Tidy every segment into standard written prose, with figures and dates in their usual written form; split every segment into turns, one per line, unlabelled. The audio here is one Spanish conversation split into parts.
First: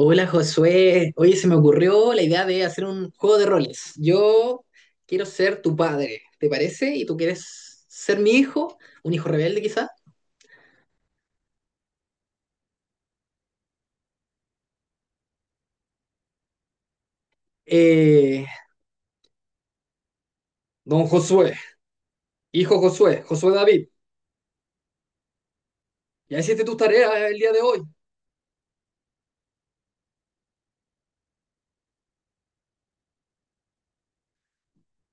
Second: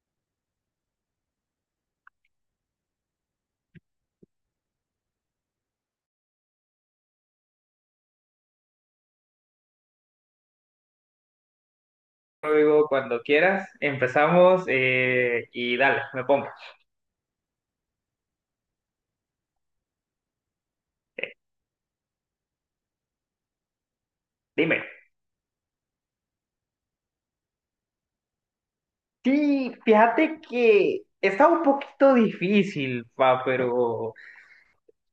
Hola Josué, oye, se me ocurrió la idea de hacer un juego de roles. Yo quiero ser tu padre, ¿te parece? Y tú quieres ser mi hijo, un hijo rebelde quizá.
Luego, cuando quieras, empezamos y dale, me pongo.
Eh, don Josué, hijo Josué, Josué David,
Dime.
ya hiciste tus tareas el día de hoy.
Sí, fíjate que está un poquito difícil, pa, pero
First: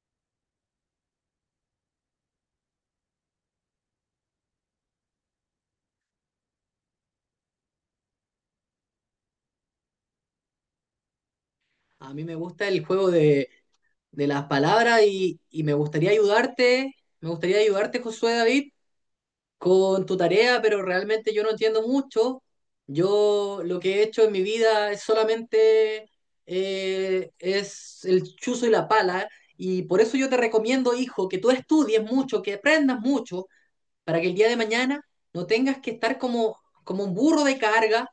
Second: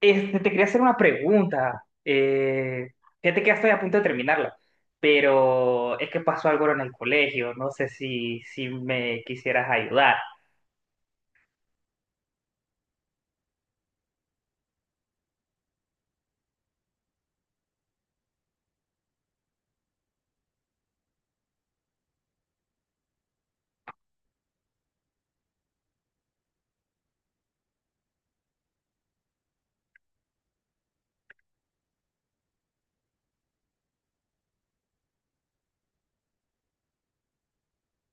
este, te quería hacer una pregunta. Fíjate que ya estoy a punto de terminarla, pero es que pasó algo en el colegio. No sé si me quisieras ayudar.
A mí me gusta el juego de las palabras y me gustaría ayudarte Josué David con tu tarea, pero realmente yo no entiendo mucho. Yo lo que he hecho en mi vida es solamente es el chuzo y la pala, y por eso yo te recomiendo, hijo, que tú estudies mucho, que aprendas mucho, para que el día de mañana no tengas que estar como, como un burro de carga,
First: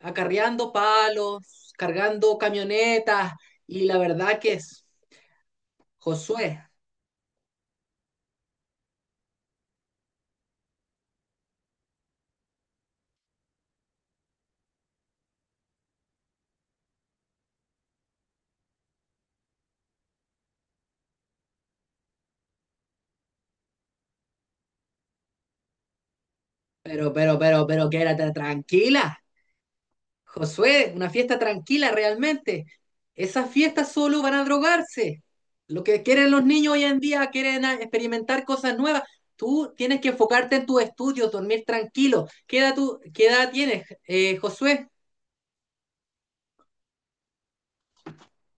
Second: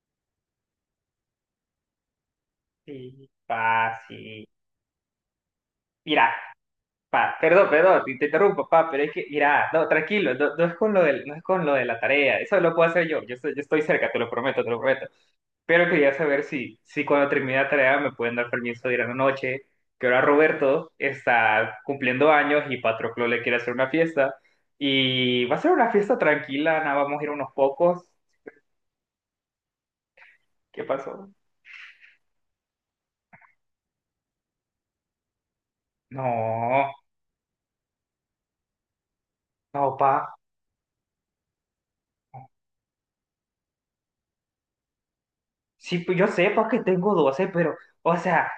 acarreando palos, cargando
Sí,
camionetas, y
pa,
la verdad
sí.
que es,
Mira,
Josué,
pa, perdón, perdón, te interrumpo, pa, pero es que, mira, no, tranquilo, no, no es con no es con lo de la tarea, eso lo puedo hacer yo, yo estoy cerca, te lo prometo, te lo prometo. Pero quería saber si cuando termine la tarea me pueden dar permiso de ir a la noche, que ahora Roberto está cumpliendo años y Patroclo le quiere hacer una fiesta, y va a ser una fiesta tranquila, nada,
pero,
vamos a ir
pero,
unos
pero, pero,
pocos.
quédate tranquila.
¿Qué
Josué, una
pasó?
fiesta tranquila realmente. Esas fiestas solo van a drogarse. Lo que quieren los niños hoy
No,
en día, quieren experimentar cosas nuevas. Tú
no,
tienes que
pa.
enfocarte en tus estudios, dormir tranquilo. ¿Qué edad tienes, Josué?
Sí, pues yo sé porque tengo 12 pero, o sea,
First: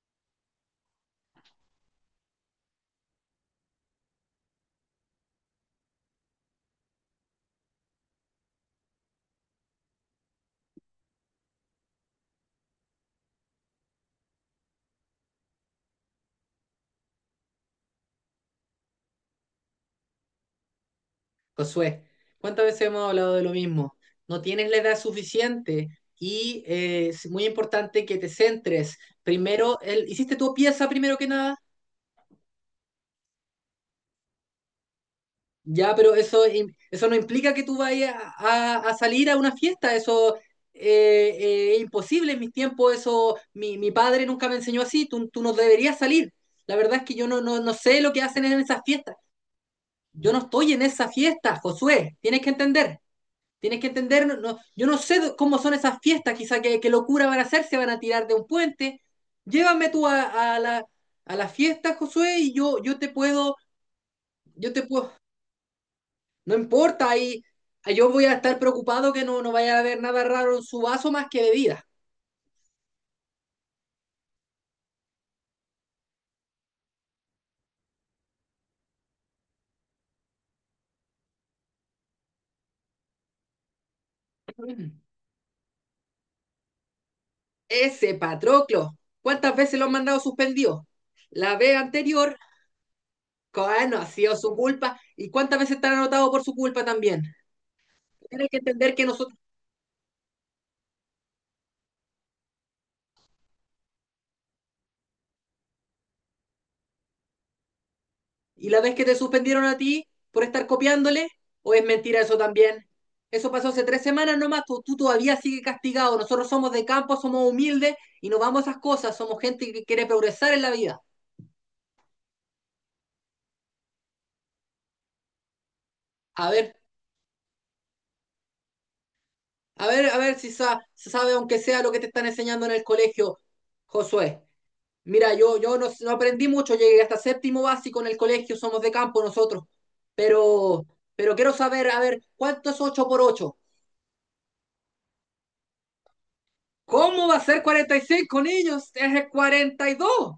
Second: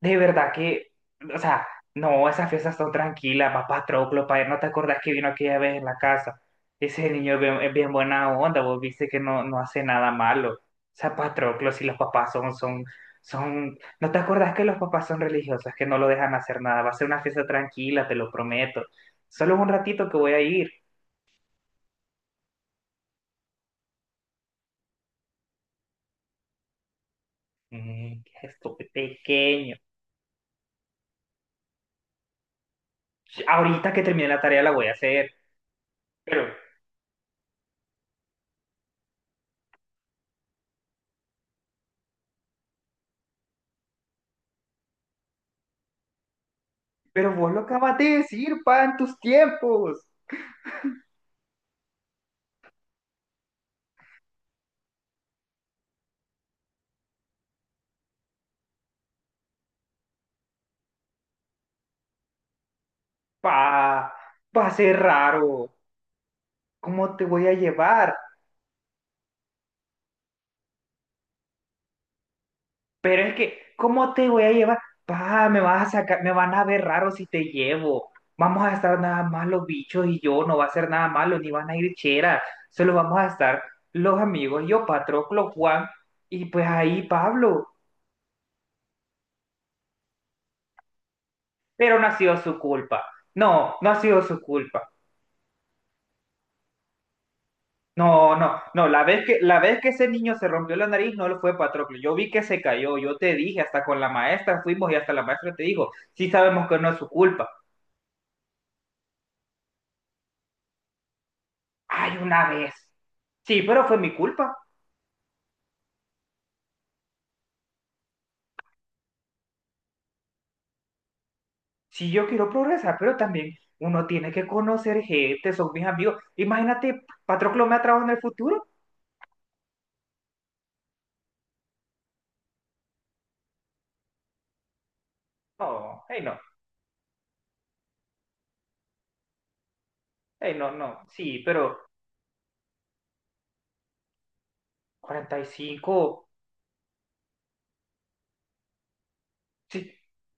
de verdad que, o sea, no, esas fiestas son tranquilas, papá Troclo para, ¿no te acordás que vino aquella vez en la casa? Ese niño es bien buena onda, vos viste que no, no hace nada malo. O sea, Patroclo, si los papás son, ¿no te acordás que los papás son religiosos, que no lo dejan hacer nada? Va a ser una fiesta tranquila, te lo prometo. Solo es un ratito que voy a ir.
Josué, ¿cuántas veces hemos hablado de lo mismo? No tienes la edad suficiente y es muy importante que
Mm,
te
qué gesto
centres.
pequeño.
Primero, hiciste tu pieza primero que nada.
Ahorita que termine la tarea la voy a hacer,
Ya, pero eso,
pero...
eso no implica que tú vayas a salir a una fiesta, eso es imposible en mis tiempos, eso mi padre nunca me enseñó así, tú no deberías salir. La verdad es que yo
Pero
no,
vos
no,
lo
no
acabas
sé
de
lo que hacen en
decir,
esas
pa, en
fiestas.
tus tiempos.
Yo no estoy en esa fiesta, Josué, tienes que entender, no, yo no sé cómo son esas fiestas, quizá qué locura van a hacer, se van a tirar de un puente. Llévame tú a, a la fiesta, Josué, y yo, yo te
Pa,
puedo,
va
yo
a
te
ser
puedo...
raro.
No importa,
¿Cómo te
ahí
voy a
yo
llevar?
voy a estar preocupado que no, no vaya a haber nada raro en su vaso más que bebida.
Pero es que, ¿cómo te voy a llevar? Pa, me vas a sacar, me van a ver raro si te llevo. Vamos a estar nada más los bichos y yo, no va a ser nada malo, ni van a ir cheras. Solo vamos a estar los amigos, yo, Patroclo, Juan y pues ahí Pablo.
Ese Patroclo, ¿cuántas veces lo han mandado suspendido? La vez
Pero no ha
anterior,
sido su culpa. No, no
no
ha
ha
sido
sido
su
su
culpa.
culpa. ¿Y cuántas veces te han anotado por su culpa también?
No,
Tienes que
no, no,
entender que nosotros...
la vez que ese niño se rompió la nariz no lo fue Patroclo, yo vi que se cayó, yo te dije, hasta con la maestra fuimos y hasta la maestra te dijo, sí sabemos que no es su culpa.
¿Y la vez que te suspendieron a ti por estar copiándole? ¿O es
Ay,
mentira eso
una vez.
también? Eso
Sí,
pasó hace
pero fue
tres
mi
semanas
culpa.
nomás, tú todavía sigues castigado. Nosotros somos de campo, somos humildes y no vamos a esas cosas. Somos gente que quiere progresar en la vida.
Sí, yo quiero progresar, pero también uno tiene que conocer gente, son mis amigos.
A ver,
Imagínate, Patroclo me ha trabajado en el futuro.
a ver, a ver si se sabe, aunque sea lo que te están enseñando en el colegio, Josué. Mira, yo no,
No,
no
hey, no,
aprendí mucho, llegué hasta séptimo básico en el colegio, somos de campo nosotros.
hey, no,
Pero,
no.
pero,
Sí,
quiero
pero
saber, a ver, ¿cuánto es 8 por 8?
45.
¿Cómo va a ser 45 niños? Es el cuarenta
Sí,
y dos.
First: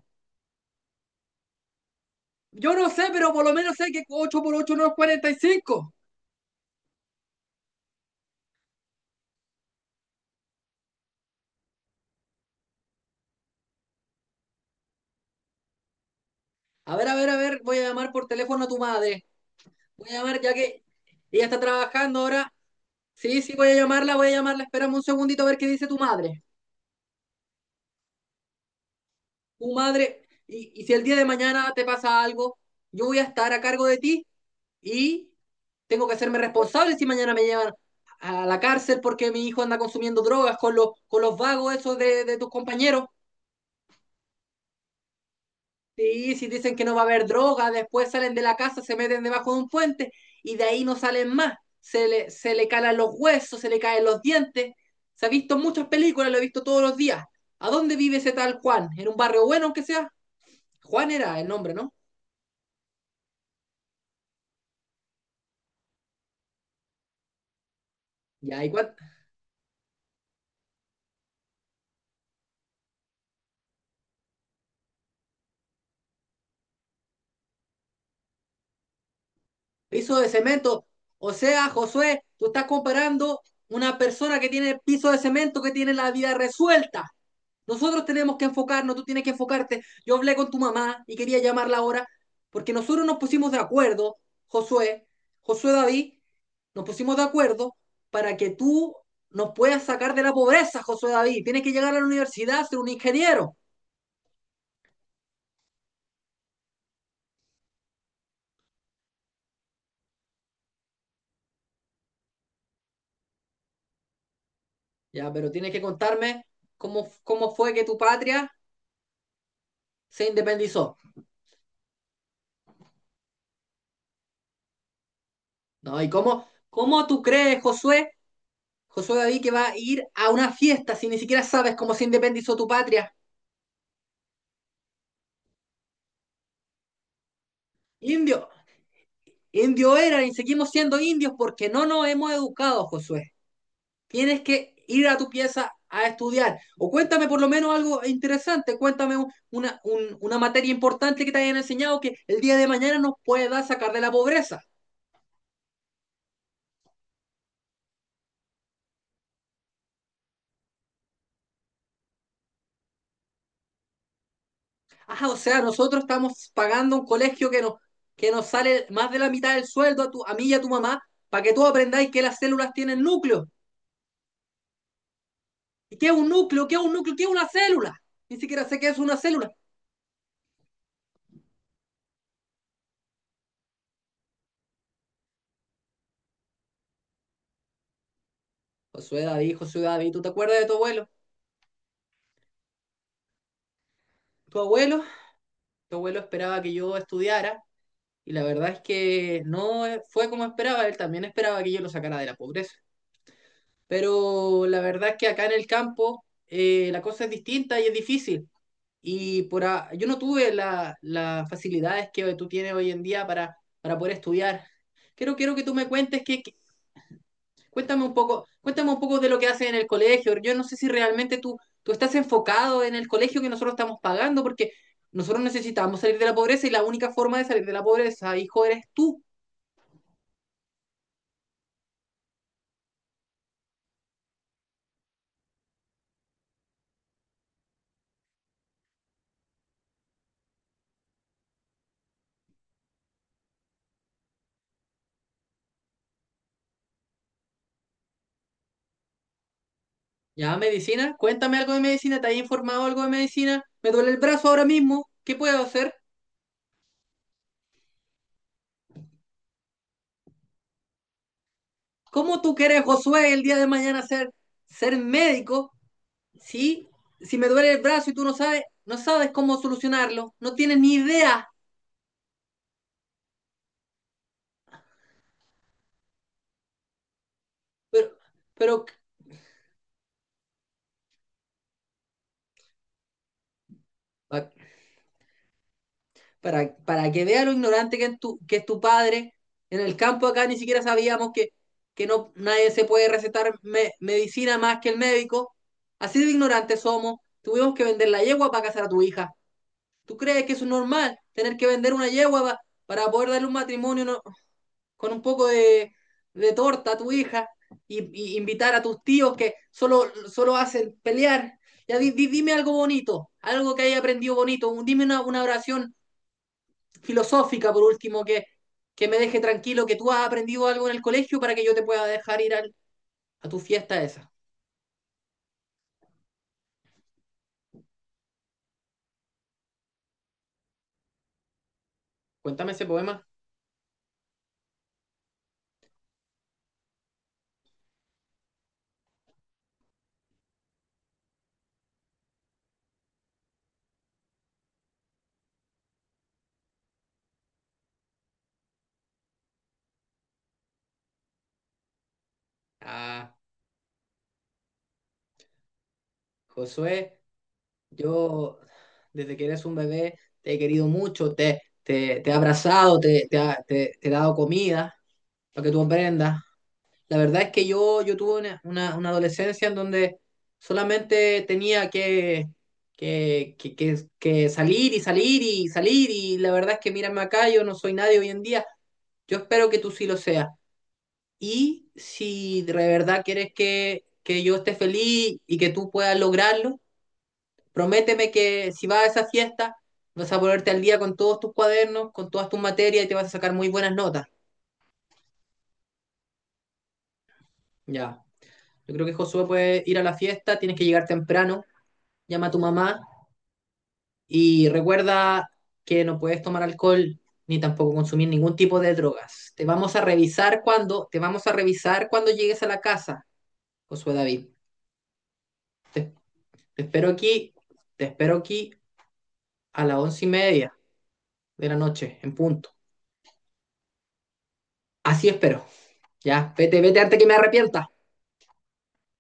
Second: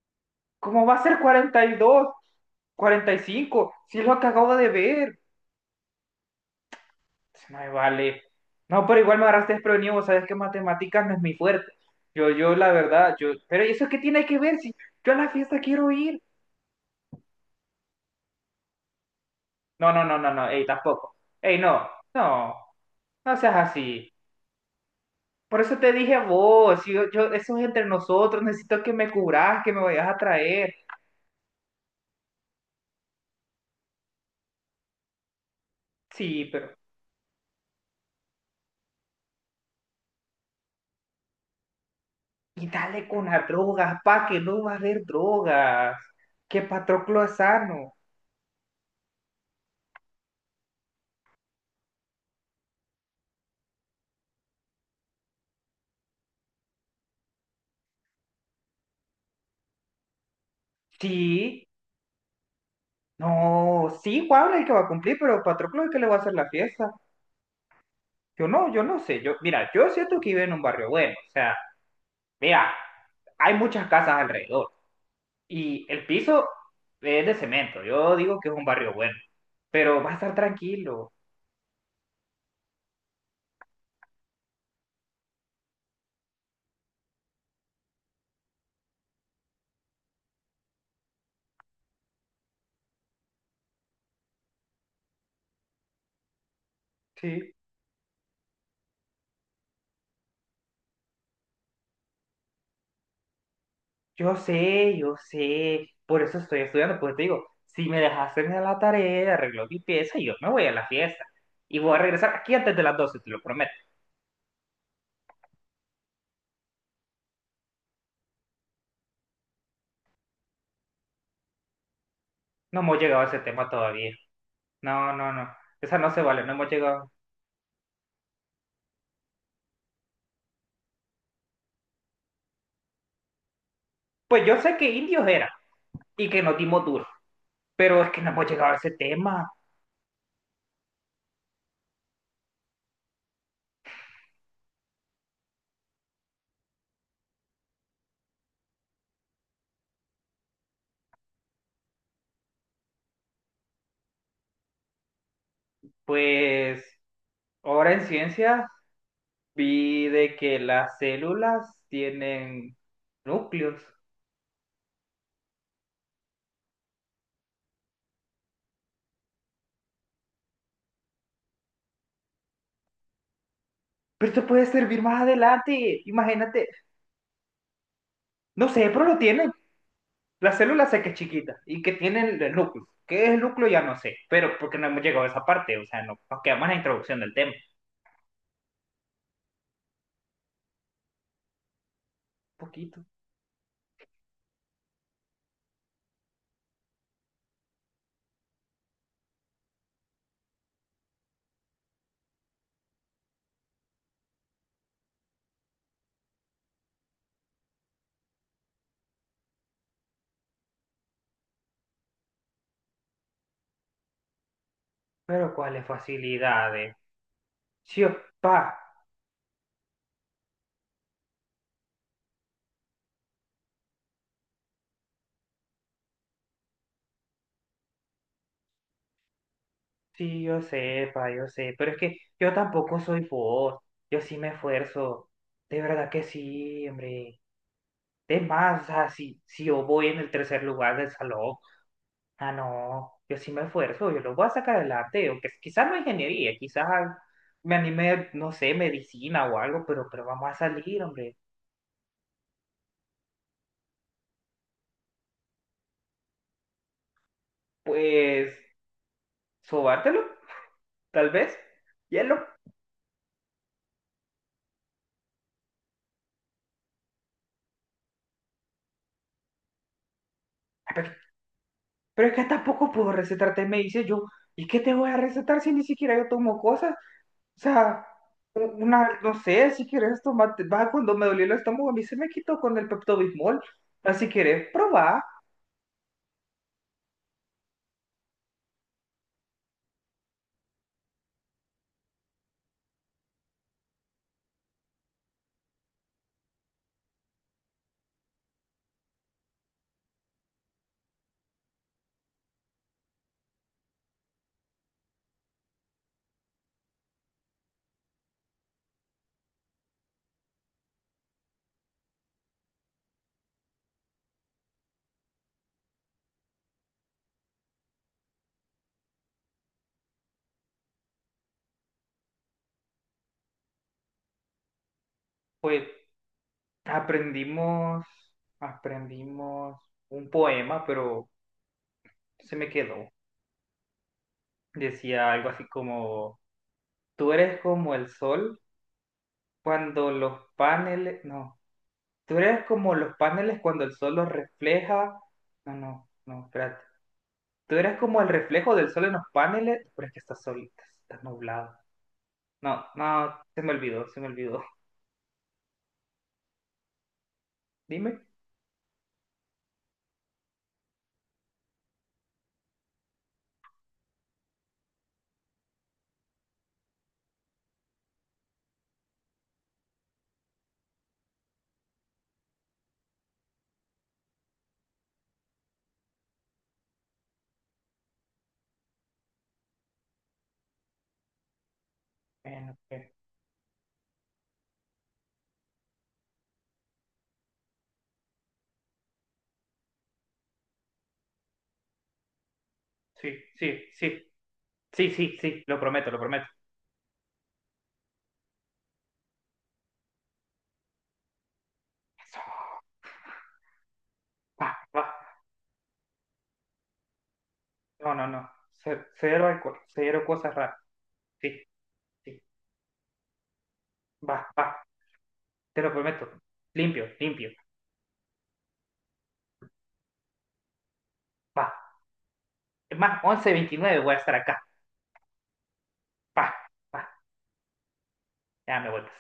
¿cómo va a ser
Yo no sé,
42?
pero por lo menos
45,
sé
si
que
es lo que
8 por
acabo de
8 no es
ver.
45.
No me vale. No, pero igual me agarraste desprevenido, vos sabés que matemáticas no es mi fuerte. La verdad, yo, pero ¿eso qué tiene que ver si yo a la fiesta quiero ir?
A ver, a ver, a ver, voy a llamar por teléfono a tu madre.
No, no,
Voy a
no, no,
llamar
no,
ya
ey,
que
tampoco.
ella está
Ey, no,
trabajando ahora.
no, no
Sí, sí,
seas
voy a
así.
llamarla, voy a llamarla. Espérame un segundito a ver
Por
qué
eso
dice
te
tu
dije a
madre.
vos, eso es entre nosotros, necesito que me cubras,
Tu
que me vayas a
madre, y,
traer.
y si el día de mañana te pasa algo, yo voy a estar a cargo de ti y tengo que hacerme
Sí, pero,
responsable si mañana me llevan a la cárcel porque mi hijo anda consumiendo drogas con con los vagos esos de tus
y
compañeros.
dale con las drogas, pa, que no va a haber drogas.
Sí, si
Que
dicen que no va a
Patroclo
haber
es
droga,
sano.
después salen de la casa, se meten debajo de un puente y de ahí no salen más. Se le calan los huesos, se le caen los dientes. Se ha visto en muchas películas, lo he visto todos los días. ¿A dónde vive ese tal Juan? ¿En un barrio bueno, aunque sea? Juan era el
Sí,
nombre, ¿no?
no, sí, Pablo es el que va a cumplir, pero Patroclo es el que le va a hacer la fiesta.
Ya,
Yo
igual.
no sé. Yo, mira, yo siento que vive en un barrio bueno. O sea, mira, hay muchas casas alrededor. Y el piso es de cemento. Yo digo que es un barrio bueno. Pero va a
Piso de
estar
cemento.
tranquilo.
O sea, Josué, tú, estás comparando una persona que tiene piso de cemento que tiene la vida resuelta. Nosotros tenemos que enfocarnos, tú tienes que enfocarte. Yo hablé con tu mamá y quería llamarla ahora porque nosotros nos pusimos de acuerdo, Josué, Josué David, nos pusimos de
Sí.
acuerdo para que tú nos puedas sacar de la pobreza, Josué David. Tienes que llegar a la universidad, ser un ingeniero.
Yo sé, yo sé. Por eso estoy estudiando. Porque te digo, si me dejas hacerme la tarea arreglo mi pieza, yo me voy a la fiesta. Y voy a regresar aquí antes de las 12, te lo prometo.
Ya, pero tienes que contarme cómo, cómo, fue que tu patria se independizó.
No hemos llegado a ese tema todavía. No, no, no. Esa
¿No? ¿Y
no se vale,
cómo,
no hemos
cómo
llegado.
tú crees, Josué, Josué David, que va a ir a una fiesta si ni siquiera sabes cómo se independizó tu patria?
Pues yo sé que indios era y que nos dimos duro, pero es que no
Indio,
hemos llegado a ese tema.
Indio era y seguimos siendo indios porque no nos hemos educado, Josué. Tienes que ir a tu pieza a estudiar. O cuéntame por lo menos algo interesante, cuéntame una materia importante que te hayan enseñado que el día de mañana nos pueda sacar de la pobreza.
Pues ahora en ciencias vi de que las células tienen núcleos.
Ah, o sea, nosotros estamos pagando un colegio que nos sale más de la mitad del sueldo a mí y a tu mamá para que tú aprendáis que las células tienen núcleo.
Pero esto puede servir más
¿Y
adelante,
qué es un núcleo?
imagínate.
¿Qué es un núcleo? ¿Qué es una célula? Ni siquiera
No
sé qué
sé,
es
pero
una
lo
célula.
tienen. Las células sé que es chiquita y que tienen el núcleo. ¿Qué es el núcleo? Ya no sé, pero porque no hemos llegado a esa parte, o sea, no, nos quedamos en la introducción del tema.
Josué David, Josué David, ¿tú te acuerdas de tu abuelo?
Un poquito.
Tu abuelo, tu abuelo esperaba que yo estudiara y la verdad es que no fue como esperaba, él también esperaba que yo lo sacara de la pobreza. Pero la verdad es que acá en el campo la cosa es distinta y es difícil. Y por yo no tuve las facilidades que tú tienes hoy en día para, poder estudiar. Quiero,
Pero
quiero que tú
¿cuáles
me cuentes qué,
facilidades?
cuéntame
Chio,
un poco,
pa,
cuéntame un poco de lo que haces en el colegio. Yo no sé si realmente tú estás enfocado en el colegio que nosotros estamos pagando, porque nosotros necesitamos salir de la pobreza y la única forma de salir de la pobreza, hijo, eres tú.
sí, yo sé, pa, yo sé, pero es que yo tampoco soy vos, yo sí me esfuerzo, de verdad que sí, hombre. Es más, o sea, si yo voy en el tercer lugar del salón, ah, no, yo sí me esfuerzo, yo lo voy a sacar adelante, o que quizás no ingeniería, quizás me anime, no sé, medicina o algo, pero vamos a
Ya,
salir,
medicina,
hombre.
cuéntame algo de medicina, ¿te has informado algo de medicina? Me duele el brazo ahora mismo, ¿qué puedo hacer?
Pues, sobártelo, tal vez, hielo.
¿Cómo tú quieres, Josué, el día de mañana ser, ser médico, Sí, si me duele el brazo y tú no sabes, no sabes cómo solucionarlo? No tienes
Ah,
ni
Pero,
idea,
pero es que tampoco puedo recetarte medicina, yo, ¿y qué te voy a recetar si ni siquiera yo tomo cosas? O sea,
pero, pero
una, no sé, si quieres tomate, va, cuando me dolió el estómago, a mí se me quitó con el Pepto-Bismol. Ah, si quieres probar,
para que vea lo ignorante que es tu padre. En el campo acá ni siquiera sabíamos que no, nadie se puede recetar medicina más que el médico. Así de ignorantes somos. Tuvimos que vender la yegua para casar a tu hija. ¿Tú crees que eso es normal? Tener que vender una yegua para poder darle un matrimonio con un poco de torta a tu hija y, y invitar a tus tíos que solo, solo hacen pelear. Ya dime algo bonito, algo que haya aprendido bonito. Dime una oración filosófica, por último, que me deje tranquilo, que tú has aprendido algo en el colegio para que yo te pueda dejar ir a tu fiesta esa.
pues aprendimos, aprendimos un poema, pero se me
Cuéntame ese
quedó.
poema.
Decía algo así como, tú eres como el sol cuando los paneles, no, tú eres como los paneles cuando el sol los refleja. No, no, no, espérate. Tú eres como el reflejo del sol en los paneles, pero es que está solita, está nublado. No, no,
Ah,
se me olvidó, se me olvidó.
Josué,
Dime.
yo desde que eres un bebé te he querido mucho, te he abrazado, te he dado comida para que tú aprendas. La verdad es que yo tuve una adolescencia en donde solamente tenía que salir y salir y salir y la verdad es que mírame acá, yo no soy nadie hoy en día. Yo espero que tú sí lo seas. Y si de
Bueno, pues,
verdad quieres que, yo esté feliz y que tú puedas lograrlo, prométeme que si vas a esa fiesta vas a ponerte al día con todos tus cuadernos, con todas tus materias y te vas a
sí,
sacar muy
sí,
buenas
sí.
notas.
Sí, sí, sí, lo prometo, lo prometo.
Ya. Yo creo que Josué puede ir a la fiesta, tienes que llegar temprano,
Eso,
llama a tu mamá y
va, va.
recuerda que no puedes tomar alcohol ni tampoco
No, no,
consumir
no.
ningún tipo de
Cero
drogas. Te
alcohol,
vamos a
cero cosas
revisar
raras.
cuando, te vamos a
Sí,
revisar cuando
sí,
llegues a la casa, Josué
va,
David.
va. Te lo
Te,
prometo.
te,
Limpio,
espero
limpio.
aquí, te espero aquí a las 11:30
Va.
de la noche, en punto.
Es más, once veintinueve voy a estar acá.
Así espero.
Va,
Ya, vete, vete
va.
antes que me arrepienta.
Ya me vueltas.